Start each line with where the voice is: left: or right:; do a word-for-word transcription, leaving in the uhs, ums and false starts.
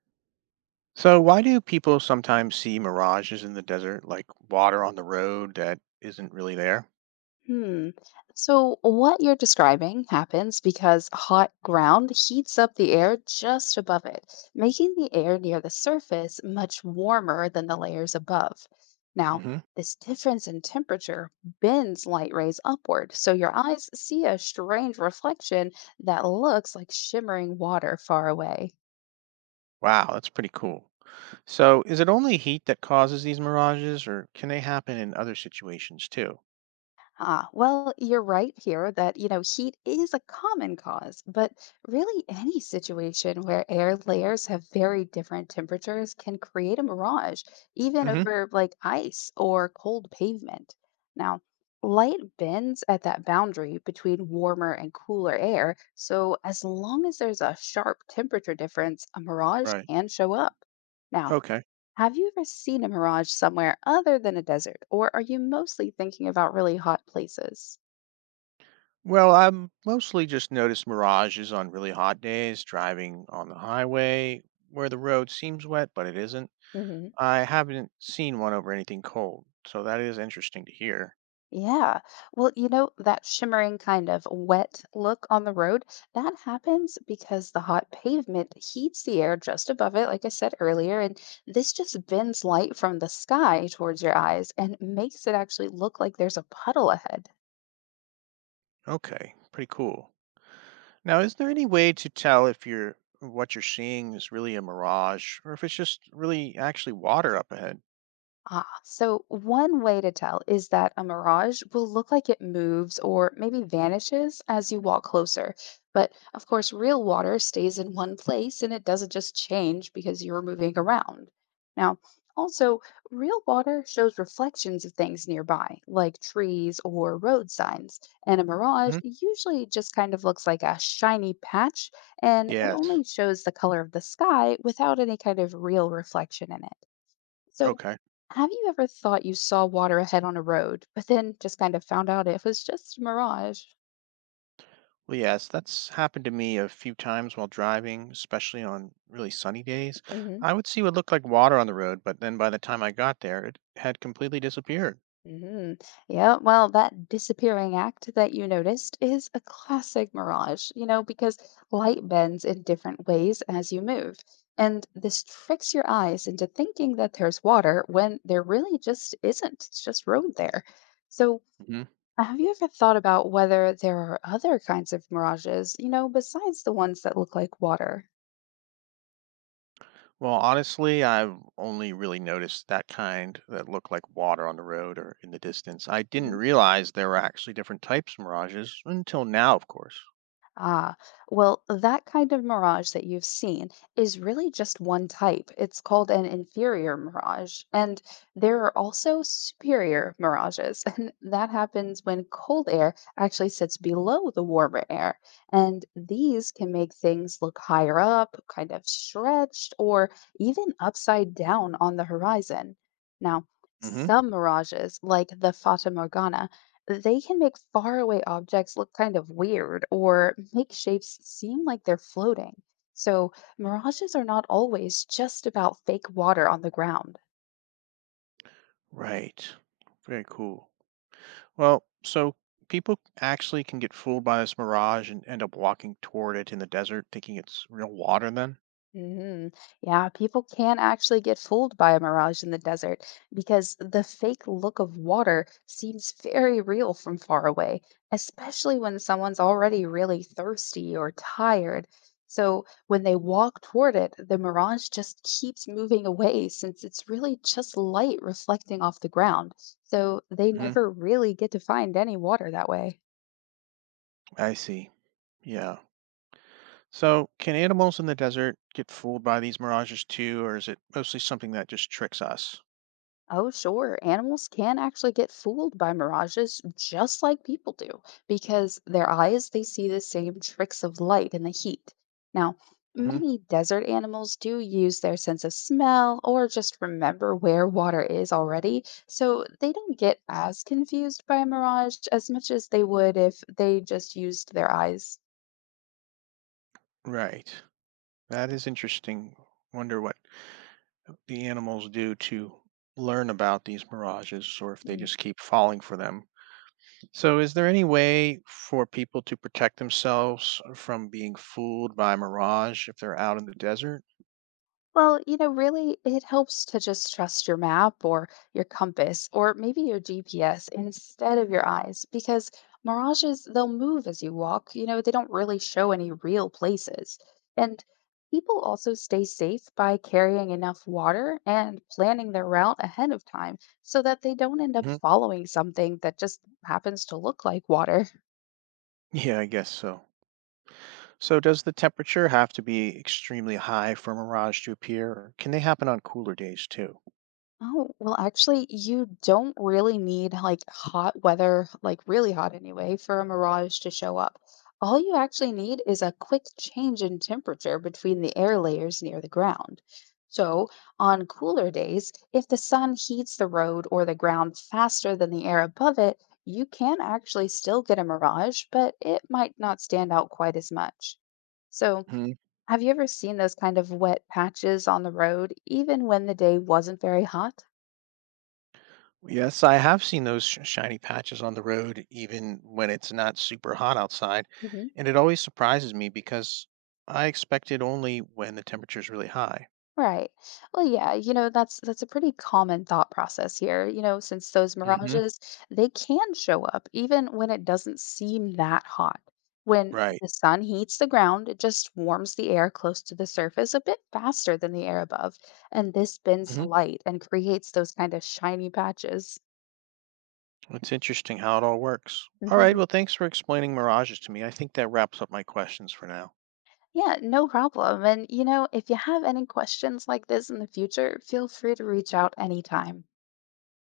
right: So, why do people sometimes see mirages in the desert, like water on the road that isn't really there?
left: Hmm. So, what you're describing happens because hot ground heats up the air just above it, making the air near the surface much warmer than the layers above. Now,
right: hmm
left: this difference in temperature bends light rays upward, so your eyes see a strange reflection that looks like shimmering water far away.
right: Wow, that's pretty cool. So, is it only heat that causes these mirages, or can they happen in other situations too?
left: Ah, well, you're right here that, you know, heat is a common cause, but really any situation where air layers have very different temperatures can create a mirage, even
right: hmm
left: over like ice or cold pavement. Now, light bends at that boundary between warmer and cooler air, so as long as there's a sharp temperature difference, a mirage
right: Right.
left: can show up. Now,
right: Okay.
left: have you ever seen a mirage somewhere other than a desert, or are you mostly thinking about really hot places?
right: Well, I've mostly just noticed mirages on really hot days, driving on the highway where the road seems wet, but it isn't.
left: Hmm.
right: I haven't seen one over anything cold, so that is interesting to hear.
left: Yeah. Well, you know, that shimmering kind of wet look on the road, that happens because the hot pavement heats the air just above it, like I said earlier, and this just bends light from the sky towards your eyes and makes it actually look like there's a puddle ahead.
right: Okay, pretty cool. Now, is there any way to tell if you're what you're seeing is really a mirage or if it's just really actually water up ahead?
left: Ah, so one way to tell is that a mirage will look like it moves or maybe vanishes as you walk closer. But of course, real water stays in one place and it doesn't just change because you're moving around. Now, also, real water shows reflections of things nearby, like trees or road signs, and a mirage
right: hmm
left: usually just kind of looks like a shiny patch, and it
right: Yes.
left: only shows the color of the sky without any kind of real reflection in it. So,
right: Okay.
left: have you ever thought you saw water ahead on a road, but then just kind of found out it was just a mirage?
right: Well, yes, that's happened to me a few times while driving, especially on really sunny days.
left: Hmm.
right: I would see what looked like water on the road, but then by the time I got there, it had completely disappeared.
left: Hmm. Yeah, well, that disappearing act that you noticed is a classic mirage, you know, because light bends in different ways as you move. And this tricks your eyes into thinking that there's water when there really just isn't. It's just road there. So,
right: hmm
left: have you ever thought about whether there are other kinds of mirages, you know, besides the ones that look like water?
right: Well, honestly, I've only really noticed that kind that looked like water on the road or in the distance. I didn't realize there were actually different types of mirages until now, of course.
left: Ah, well, that kind of mirage that you've seen is really just one type. It's called an inferior mirage. And there are also superior mirages. And that happens when cold air actually sits below the warmer air. And these can make things look higher up, kind of stretched, or even upside down on the horizon. Now,
right: hmm
left: some mirages, like the Fata Morgana, they can make faraway objects look kind of weird or make shapes seem like they're floating. So, mirages are not always just about fake water on the ground.
right: Right. Very cool. Well, so people actually can get fooled by this mirage and end up walking toward it in the desert, thinking it's real water then?
left: Hmm. Yeah, people can actually get fooled by a mirage in the desert because the fake look of water seems very real from far away, especially when someone's already really thirsty or tired. So when they walk toward it, the mirage just keeps moving away since it's really just light reflecting off the ground. So they
right: hmm
left: never really get to find any water that way.
right: I see. Yeah. So can animals in the desert get fooled by these mirages too, or is it mostly something that just tricks us?
left: Oh, sure. Animals can actually get fooled by mirages just like people do because their eyes, they see the same tricks of light and the heat. Now,
right: hmm
left: many desert animals do use their sense of smell or just remember where water is already, so they don't get as confused by a mirage as much as they would if they just used their eyes.
right: Right. That is interesting. Wonder what the animals do to learn about these mirages or if they just keep falling for them. So, is there any way for people to protect themselves from being fooled by mirage if they're out in the desert?
left: Well, you know, really, it helps to just trust your map or your compass or maybe your G P S instead of your eyes because mirages, they'll move as you walk. You know, they don't really show any real places. And people also stay safe by carrying enough water and planning their route ahead of time so that they don't end up
right: hmm
left: following something that just happens to look like water.
right: Yeah, I guess so. So, does the temperature have to be extremely high for mirage to appear, or can they happen on cooler days too?
left: Oh, well, actually, you don't really need like hot weather, like really hot anyway, for a mirage to show up. All you actually need is a quick change in temperature between the air layers near the ground. So, on cooler days, if the sun heats the road or the ground faster than the air above it, you can actually still get a mirage, but it might not stand out quite as much. So,
right: hmm
left: have you ever seen those kind of wet patches on the road, even when the day wasn't very hot?
right: Yes, I have seen those sh- shiny patches on the road, even when it's not super hot outside,
left: Hmm.
right: and it always surprises me because I expect it only when the temperature's really high.
left: Right. Well, yeah, you know, that's that's a pretty common thought process here, you know, since those
right: hmm
left: mirages, they can show up even when it doesn't seem that hot. When
right: Right.
left: the sun heats the ground, it just warms the air close to the surface a bit faster than the air above, and this bends the light and creates those kind of shiny patches.
right: It's interesting how it all works. All right.
left: Hmm.
right: Well, thanks for explaining mirages to me. I think that wraps up my questions for now.
left: Yeah, no problem. And you know, if you have any questions like this in the future, feel free to reach out anytime.